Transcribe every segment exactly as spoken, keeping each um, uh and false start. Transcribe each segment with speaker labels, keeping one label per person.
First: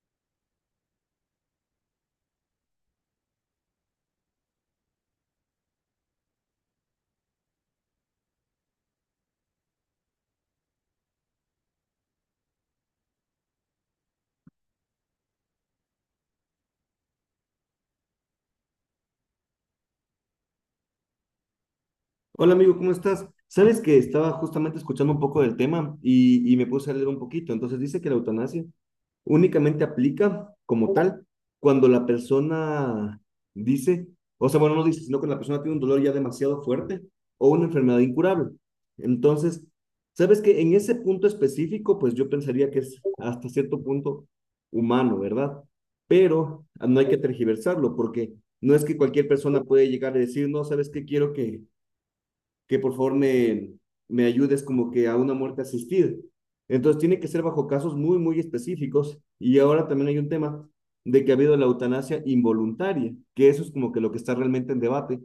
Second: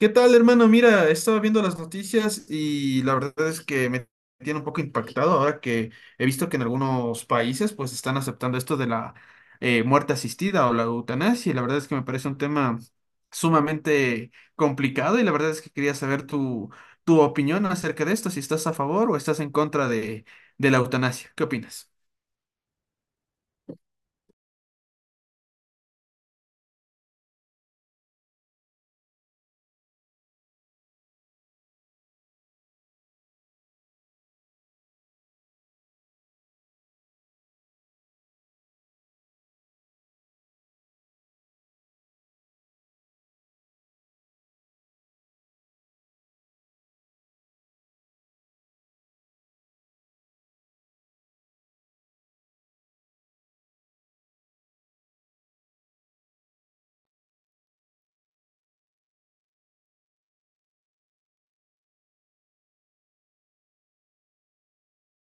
Speaker 1: ¿Qué tal, hermano? Mira, estaba viendo las noticias y la verdad es que me tiene un poco impactado ahora que he visto que en algunos países pues están aceptando esto de la eh, muerte asistida o la eutanasia y la verdad es que me parece un tema sumamente complicado y la verdad es que quería saber tu, tu opinión acerca de esto, si estás a favor o estás en contra de, de la eutanasia. ¿Qué opinas?
Speaker 2: Hola amigo, ¿cómo estás? Sabes que estaba justamente escuchando un poco del tema y, y me puse a leer un poquito. Entonces dice que la eutanasia únicamente aplica como tal cuando la persona dice, o sea, bueno, no dice, sino cuando la persona tiene un dolor ya demasiado fuerte o una enfermedad incurable. Entonces, sabes que en ese punto específico, pues yo pensaría que es hasta cierto punto humano, ¿verdad? Pero no hay que tergiversarlo porque no es que cualquier persona puede llegar a decir, no, ¿sabes qué? Quiero que que por favor me, me ayudes como que a una muerte asistida. Entonces tiene que ser bajo casos muy, muy específicos. Y ahora también hay un tema de que ha habido la eutanasia involuntaria, que eso es como que lo que está realmente en debate,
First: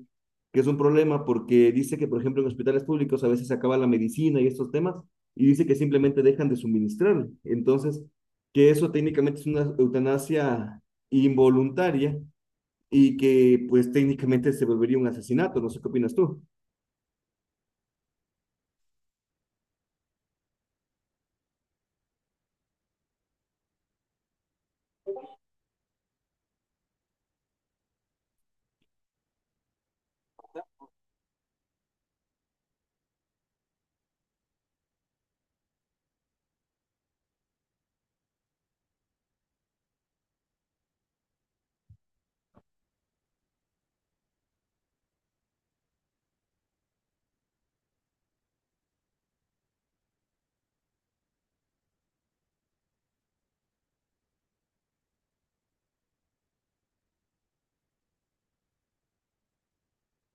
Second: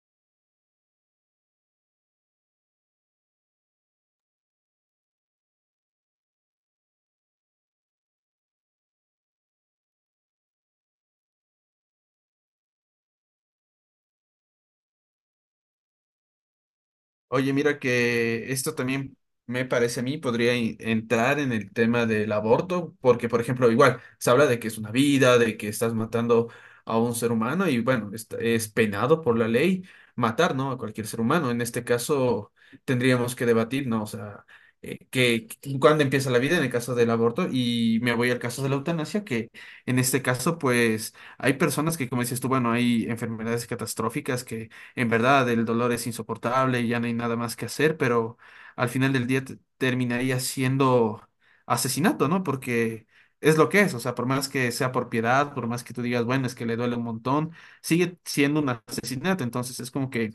Speaker 2: que es un problema porque dice que, por ejemplo, en hospitales públicos a veces se acaba la medicina y estos temas, y dice que simplemente dejan de suministrar. Entonces, que eso técnicamente es una eutanasia involuntaria y que pues técnicamente se volvería un asesinato. No sé qué opinas tú.
Speaker 1: Oye, mira que esto también me parece a mí podría in- entrar en el tema del aborto, porque por ejemplo, igual se habla de que es una vida, de que estás matando a un ser humano y bueno, est- es, penado por la ley matar, ¿no? A cualquier ser humano. En este caso tendríamos que debatir, ¿no? O sea, eh, que, que- cuándo empieza la vida en el caso del aborto y me voy al caso de la eutanasia, que en este caso pues hay personas que, como dices tú, bueno, hay enfermedades catastróficas que en verdad el dolor es insoportable y ya no hay nada más que hacer, pero al final del día te- terminaría siendo asesinato, ¿no? Porque es lo que es, o sea, por más que sea por piedad, por más que tú digas, bueno, es que le duele un montón, sigue siendo un asesinato, entonces es como que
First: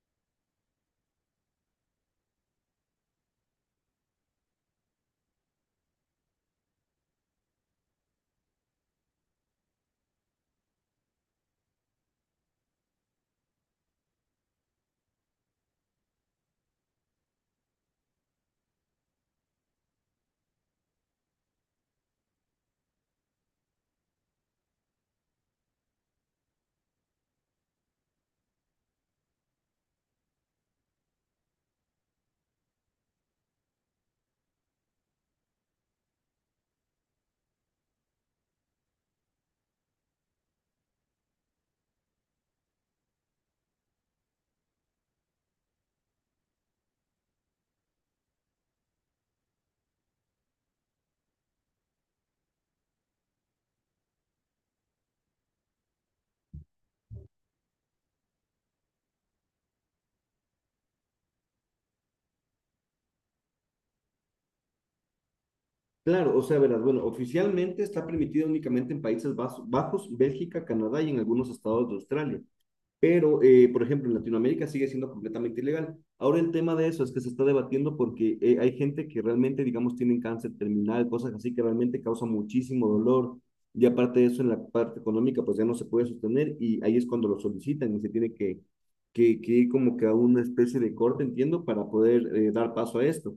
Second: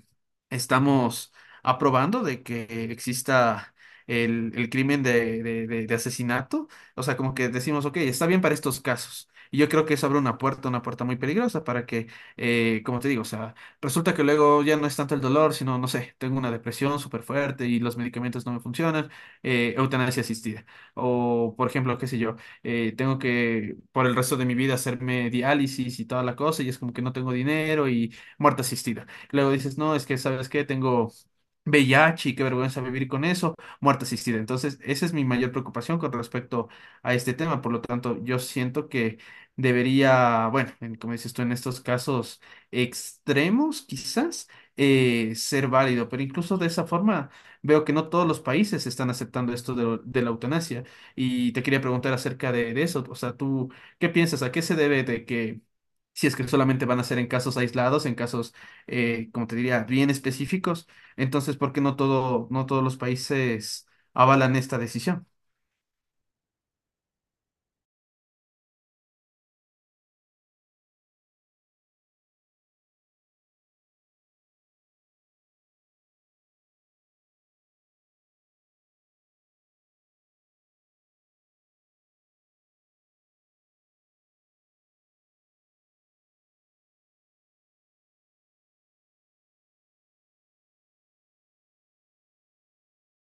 Speaker 1: estamos aprobando de que exista el, el crimen de, de, de- de asesinato, o sea, como que decimos, ok, está bien para estos casos. Y yo creo que eso abre una puerta, una puerta muy peligrosa para que, eh, como te digo, o sea, resulta que luego ya no es tanto el dolor, sino, no sé, tengo una depresión súper fuerte y los medicamentos no me funcionan, eh, eutanasia asistida. O, por ejemplo, qué sé yo, eh, tengo que por el resto de mi vida hacerme diálisis y toda la cosa y es como que no tengo dinero y muerte asistida. Luego dices, no, es que, ¿sabes qué? Tengo V I H y qué vergüenza vivir con eso, muerte asistida. Entonces, esa es mi mayor preocupación con respecto a este tema. Por lo tanto, yo siento que debería, bueno, en- como dices tú, en estos casos extremos, quizás, eh, ser válido. Pero incluso de esa forma veo que no todos los países están aceptando esto de, lo- de la eutanasia. Y te quería preguntar acerca de, de eso. O sea, ¿tú qué piensas? ¿A qué se debe de que, si es que solamente van a ser en casos aislados, en casos, eh, como te diría, bien específicos, entonces, ¿por qué no todo, no todos los países avalan esta decisión?
Speaker 2: Claro, o sea, verás, bueno, oficialmente está permitido únicamente en Países Bas- Bajos, Bélgica, Canadá y en algunos estados de Australia. Pero, eh, por ejemplo, en Latinoamérica sigue siendo completamente ilegal. Ahora el tema de eso es que se está debatiendo porque eh, hay gente que realmente, digamos, tienen cáncer terminal, cosas así que realmente causan muchísimo dolor. Y aparte de eso, en la parte económica, pues ya no se puede sostener y ahí es cuando lo solicitan y se tiene que, que, que ir como que a una especie de corte, entiendo, para poder eh, dar paso a esto.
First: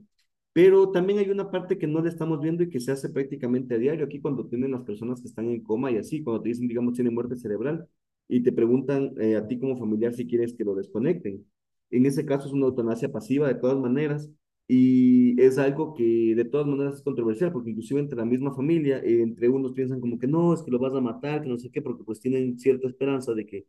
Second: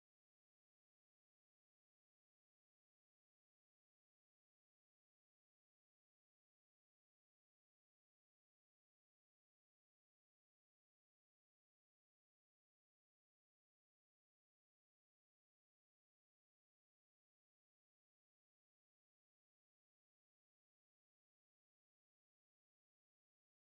Speaker 2: Pero también hay una parte que no le estamos viendo y que se hace prácticamente a diario. Aquí cuando tienen las personas que están en coma y así, cuando te dicen, digamos, tienen muerte cerebral y te preguntan eh, a ti como familiar si quieres que lo desconecten. En ese caso es una eutanasia pasiva de todas maneras y es algo que de todas maneras es controversial porque inclusive entre la misma familia, eh, entre unos piensan como que no, es que lo vas a matar, que no sé qué, porque pues tienen cierta esperanza de que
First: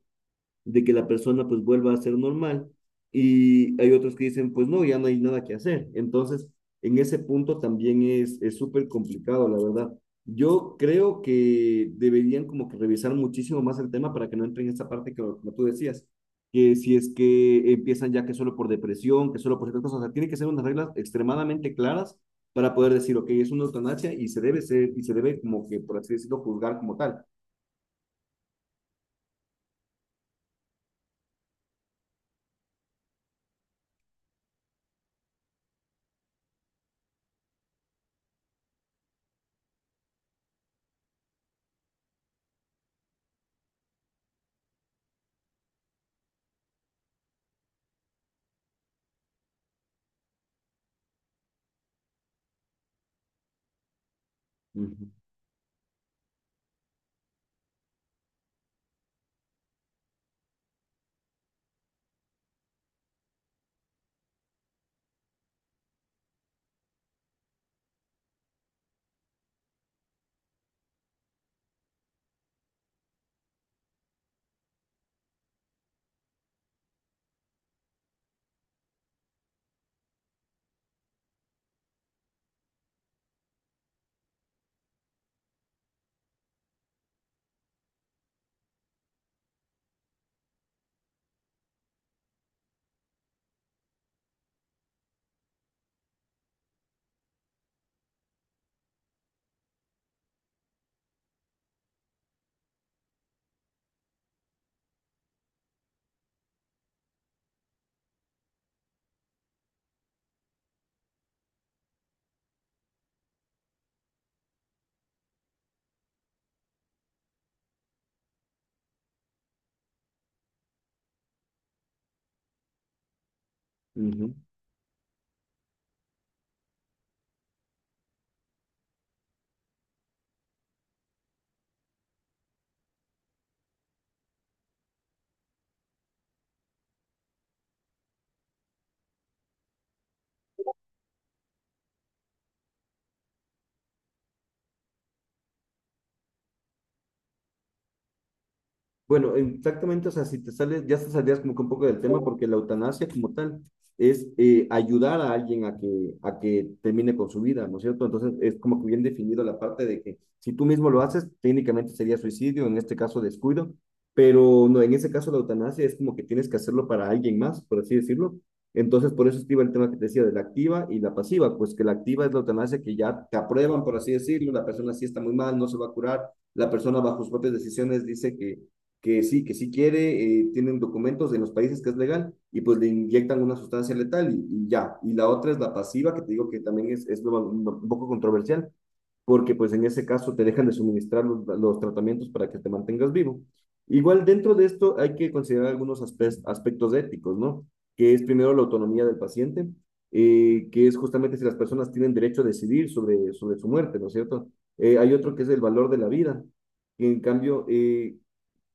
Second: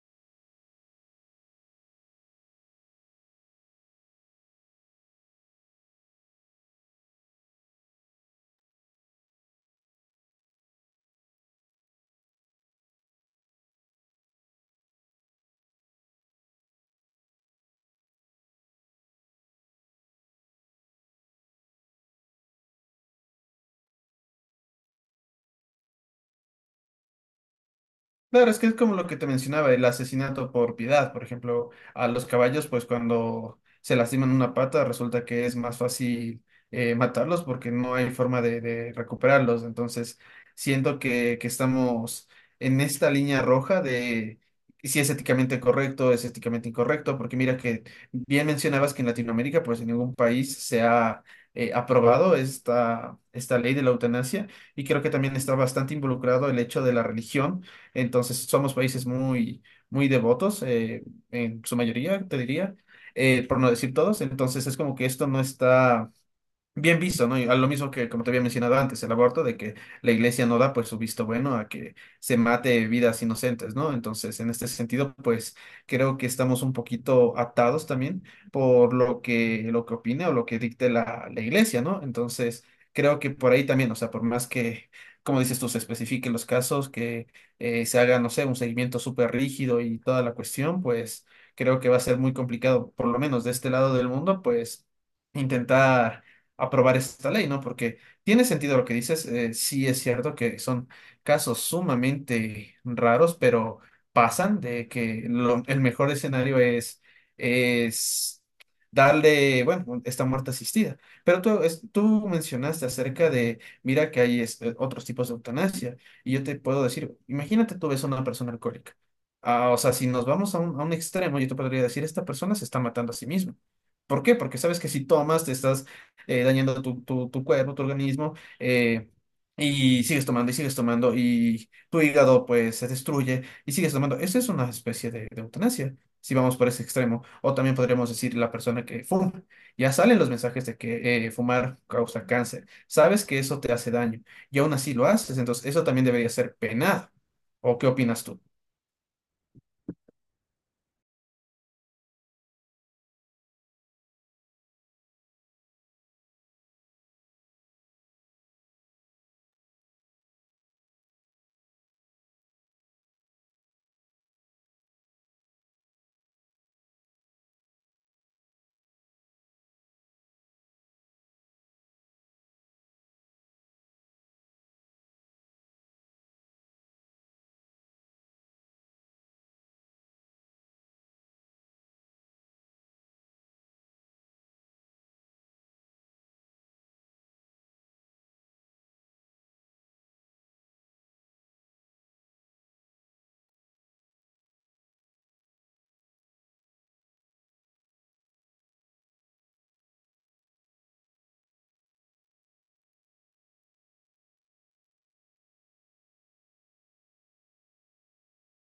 Speaker 2: de que la persona pues vuelva a ser normal. Y hay otros que dicen, pues no, ya no hay nada que hacer. Entonces, en ese punto también es es súper complicado, la verdad. Yo creo que deberían como que revisar muchísimo más el tema para que no entren en esa parte que como tú decías, que si es que empiezan ya que solo por depresión, que solo por ciertas cosas, o sea, tiene que ser unas reglas extremadamente claras para poder decir, ok, es una eutanasia y se debe ser, y se debe como que, por así decirlo, juzgar como tal.
Speaker 1: Claro, es que es como lo que te mencionaba, el asesinato por piedad. Por ejemplo, a los caballos, pues cuando se lastiman una pata, resulta que es más fácil eh, matarlos porque no hay forma de, de recuperarlos. Entonces, siento que, que estamos en esta línea roja de si es éticamente correcto, es éticamente incorrecto, porque mira que bien mencionabas que en Latinoamérica, pues en ningún país se ha eh, aprobado esta, esta ley de la eutanasia y creo que
Speaker 2: Ujú,
Speaker 1: también está bastante involucrado el hecho de la religión. Entonces, somos países muy, muy devotos, eh, en su mayoría, te diría, eh, por no decir todos. Entonces, es como que esto no está bien visto, ¿no? Y a lo mismo que, como te había mencionado antes, el aborto, de que la iglesia no da pues su visto bueno a que se mate vidas inocentes, ¿no? Entonces, en este sentido, pues creo que estamos un poquito atados también por lo que, lo que opine o lo que dicte la, la iglesia, ¿no? Entonces, creo que por ahí también, o sea, por más que, como dices tú, se especifiquen los casos, que eh, se haga, no sé, un seguimiento súper rígido y toda la cuestión, pues creo que va a ser muy complicado, por lo menos de este lado del mundo, pues intentar aprobar esta ley, ¿no? Porque tiene sentido lo que dices, eh, sí es cierto que son casos sumamente raros, pero pasan de que lo- el mejor escenario es, es darle, bueno, esta muerte asistida. Pero tú, es- tú mencionaste acerca de, mira que hay es- eh, otros tipos de eutanasia, y yo te puedo decir, imagínate tú ves a una persona alcohólica. Ah, o sea, si nos vamos a un, a un extremo, yo te podría decir, esta persona se está matando a sí misma. ¿Por qué?
Speaker 2: ujú.
Speaker 1: Porque sabes que si tomas, te estás eh, dañando tu, tu, tu cuerpo, tu organismo, eh, y sigues tomando y sigues tomando y tu hígado pues se destruye y sigues tomando. Eso es una especie de, de eutanasia, si vamos por ese extremo. O también podríamos decir la persona que fuma. Ya salen los mensajes de que eh, fumar causa cáncer. Sabes que eso te hace daño y aún así lo haces, entonces eso también debería ser penado. ¿O qué opinas tú?
Speaker 2: Bueno, exactamente, o sea, si te sales, ya te saldrías como que un poco del tema, porque la eutanasia como tal es eh, ayudar a alguien a que, a que termine con su vida, ¿no es cierto? Entonces es como que bien definido la parte de que si tú mismo lo haces, técnicamente sería suicidio, en este caso descuido, pero no, en ese caso la eutanasia es como que tienes que hacerlo para alguien más, por así decirlo. Entonces por eso iba el tema que te decía de la activa y la pasiva, pues que la activa es la eutanasia que ya te aprueban, por así decirlo, la persona sí está muy mal, no se va a curar, la persona bajo sus propias decisiones dice que que sí, que sí quiere, eh, tienen documentos en los países que es legal y pues le inyectan una sustancia letal y, y ya. Y la otra es la pasiva, que te digo que también es, es lo- lo, un poco controversial, porque pues en ese caso te dejan de suministrar los, los tratamientos para que te mantengas vivo. Igual dentro de esto hay que considerar algunos aspe- aspectos éticos, ¿no? Que es primero la autonomía del paciente, eh, que es justamente si las personas tienen derecho a decidir sobre, sobre su muerte, ¿no es cierto? Eh, hay otro que es el valor de la vida, que en cambio eh,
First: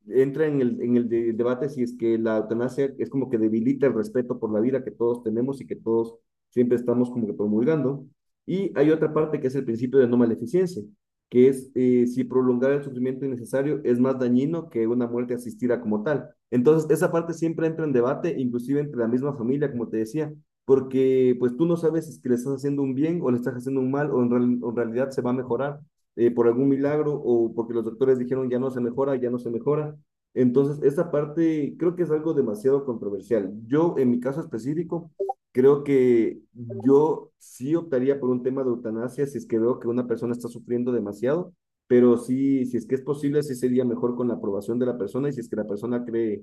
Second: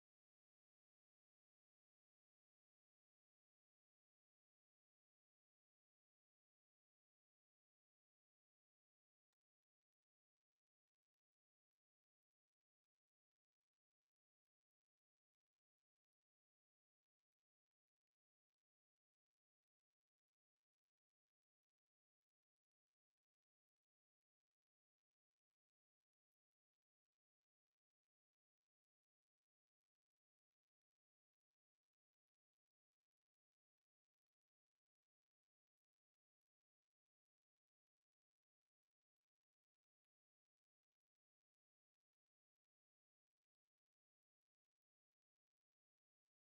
Speaker 2: entra en el, en el de- debate si es que la eutanasia es como que debilita el respeto por la vida que todos tenemos y que todos siempre estamos como que promulgando. Y hay otra parte que es el principio de no maleficencia, que es eh, si prolongar el sufrimiento innecesario es más dañino que una muerte asistida como tal. Entonces, esa parte siempre entra en debate, inclusive entre la misma familia, como te decía, porque pues tú no sabes si es que le estás haciendo un bien o le estás haciendo un mal o en real- o en realidad se va a mejorar eh, por algún milagro o porque los doctores dijeron ya no se mejora, ya no se mejora. Entonces, esa parte creo que es algo demasiado controversial. Yo, en mi caso específico, creo que yo sí optaría por un tema de eutanasia si es que veo que una persona está sufriendo demasiado, pero sí, si es que es posible, sí sería mejor con la aprobación de la persona y si es que la persona cree,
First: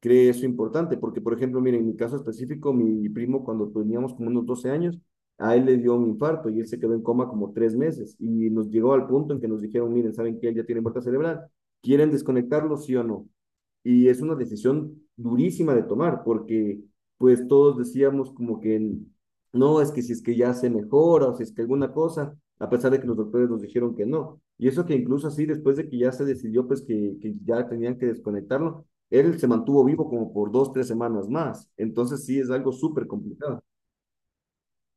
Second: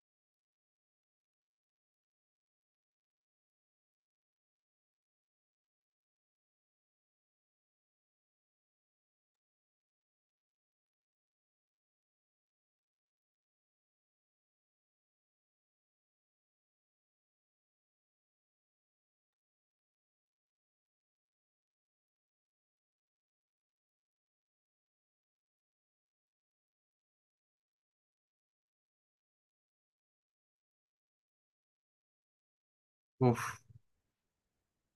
Speaker 2: cree eso importante. Porque, por ejemplo, miren, en mi caso específico, mi primo cuando teníamos como unos doce años, a él le dio un infarto y él se quedó en coma como tres meses y nos llegó al punto en que nos dijeron, miren, saben que él ya tiene muerte cerebral, ¿quieren desconectarlo, sí o no? Y es una decisión durísima de tomar porque pues todos decíamos como que no, es que si es que ya se mejora o si es que alguna cosa, a pesar de que los doctores nos dijeron que no. Y eso que incluso así, después de que ya se decidió pues que, que ya tenían que desconectarlo, él se mantuvo vivo como por dos, tres semanas más. Entonces sí es algo súper
Speaker 1: Uf.
Speaker 2: complicado.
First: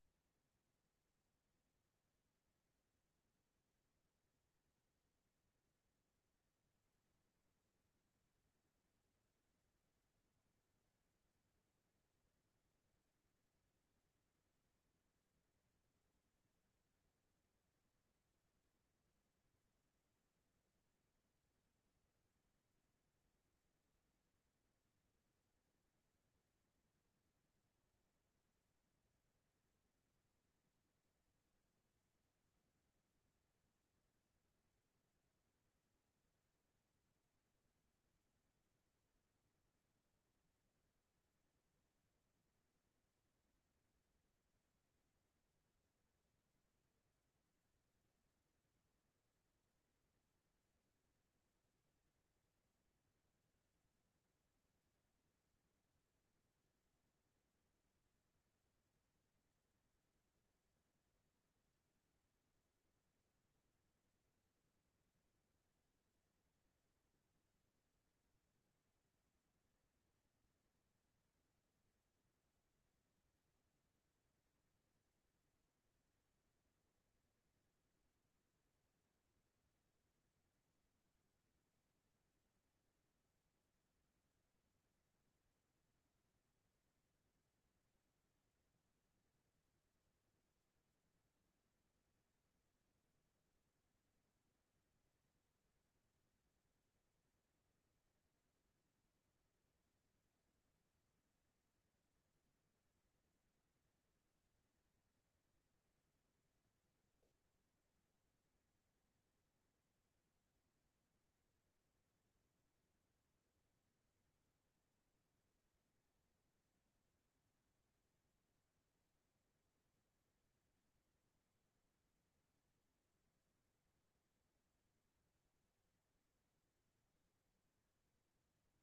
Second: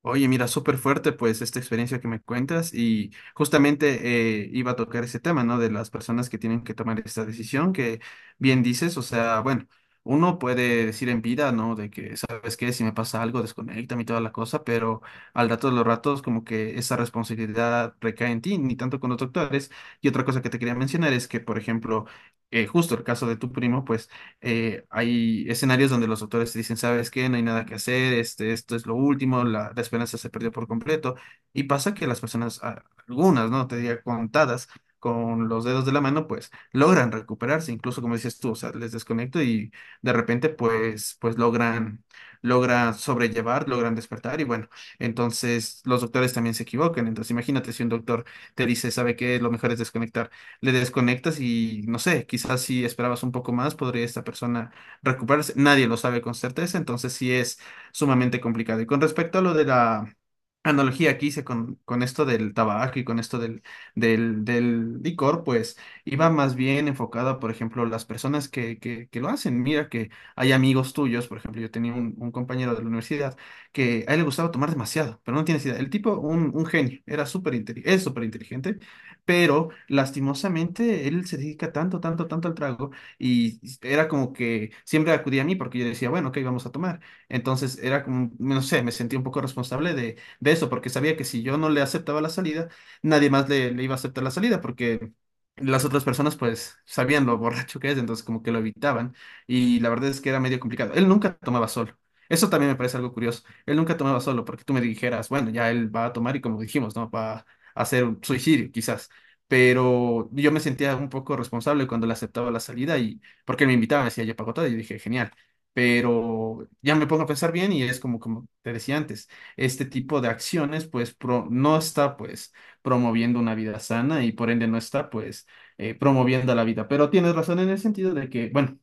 Speaker 1: Oye, mira, súper fuerte pues esta experiencia que me cuentas y justamente eh, iba a tocar ese tema, ¿no? De las personas que tienen que tomar esta decisión, que bien dices, o sea, bueno, uno puede decir en vida, ¿no? De que, ¿sabes qué? Si me pasa algo, desconéctame y toda la cosa, pero al rato de los ratos como que esa responsabilidad recae en ti, ni tanto con los doctores. Y otra cosa que te quería mencionar es que, por ejemplo, eh, justo el caso de tu primo, pues eh, hay escenarios donde los autores te dicen, ¿sabes qué? No hay nada que hacer, este, esto es lo último, la, la esperanza se perdió por completo. Y pasa que las personas, a- algunas, ¿no? Te diría contadas con los dedos de la mano, pues logran recuperarse, incluso como dices tú, o sea, les desconecto y de repente, pues, pues logran, logran sobrellevar, logran despertar y bueno, entonces los doctores también se equivocan. Entonces imagínate si un doctor te dice, ¿sabe qué? Lo mejor es desconectar, le desconectas y no sé, quizás si esperabas un poco más, podría esta persona recuperarse. Nadie lo sabe con certeza, entonces sí es sumamente complicado. Y con respecto a lo de la analogía que hice con, con esto del tabaco y con esto del, del, del licor, pues iba más bien enfocada, por ejemplo, las personas que, que, que lo hacen. Mira que hay amigos tuyos, por ejemplo, yo tenía un, un compañero de la universidad que a él le gustaba tomar demasiado, pero no tienes idea. El tipo, un, un genio, era súper inteli- es súper inteligente, pero lastimosamente él se dedica tanto, tanto, tanto al trago y era como que siempre acudía a mí porque yo decía, bueno, ok, vamos a tomar. Entonces era como, no sé, me sentí un poco responsable de, de eso porque sabía que si yo no le aceptaba la salida, nadie más le, le iba a aceptar la salida porque las otras personas pues sabían lo borracho que es, entonces como que lo evitaban y la verdad es que era medio complicado. Él nunca tomaba solo. Eso también me parece algo curioso. Él nunca tomaba solo porque tú me dijeras, bueno, ya él va a tomar y como dijimos, ¿no? Va a hacer un suicidio, quizás, pero yo me sentía un poco responsable cuando le aceptaba la salida y porque él me invitaba, decía ya pago todo", y yo dije, genial. Pero ya me pongo a pensar bien y es como, como te decía antes, este tipo de acciones pues pro- no está pues promoviendo una vida sana y por ende no está pues eh, promoviendo la vida. Pero tienes razón en el sentido de que, bueno,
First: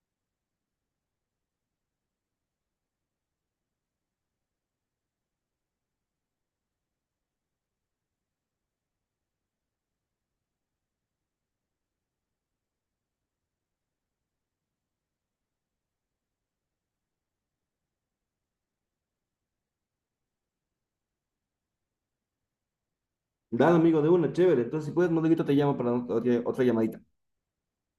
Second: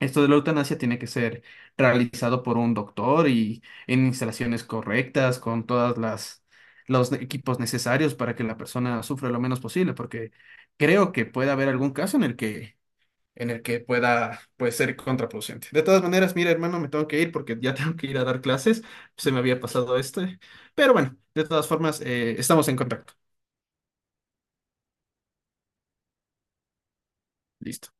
Speaker 1: esto de la eutanasia tiene que ser realizado por un doctor y en instalaciones correctas, con todas las los equipos necesarios para que la persona sufra lo menos posible, porque creo que puede haber algún caso en el que, en el que pueda, pues, ser contraproducente. De todas maneras, mira, hermano, me tengo que ir porque ya tengo que ir a dar clases. Se me había pasado este. Pero bueno, de todas formas, eh, estamos en contacto.
Speaker 2: Dale, amigo, de una, chévere. Entonces, si puedes, luego te llamo para otra otra llamadita.
Speaker 1: Listo.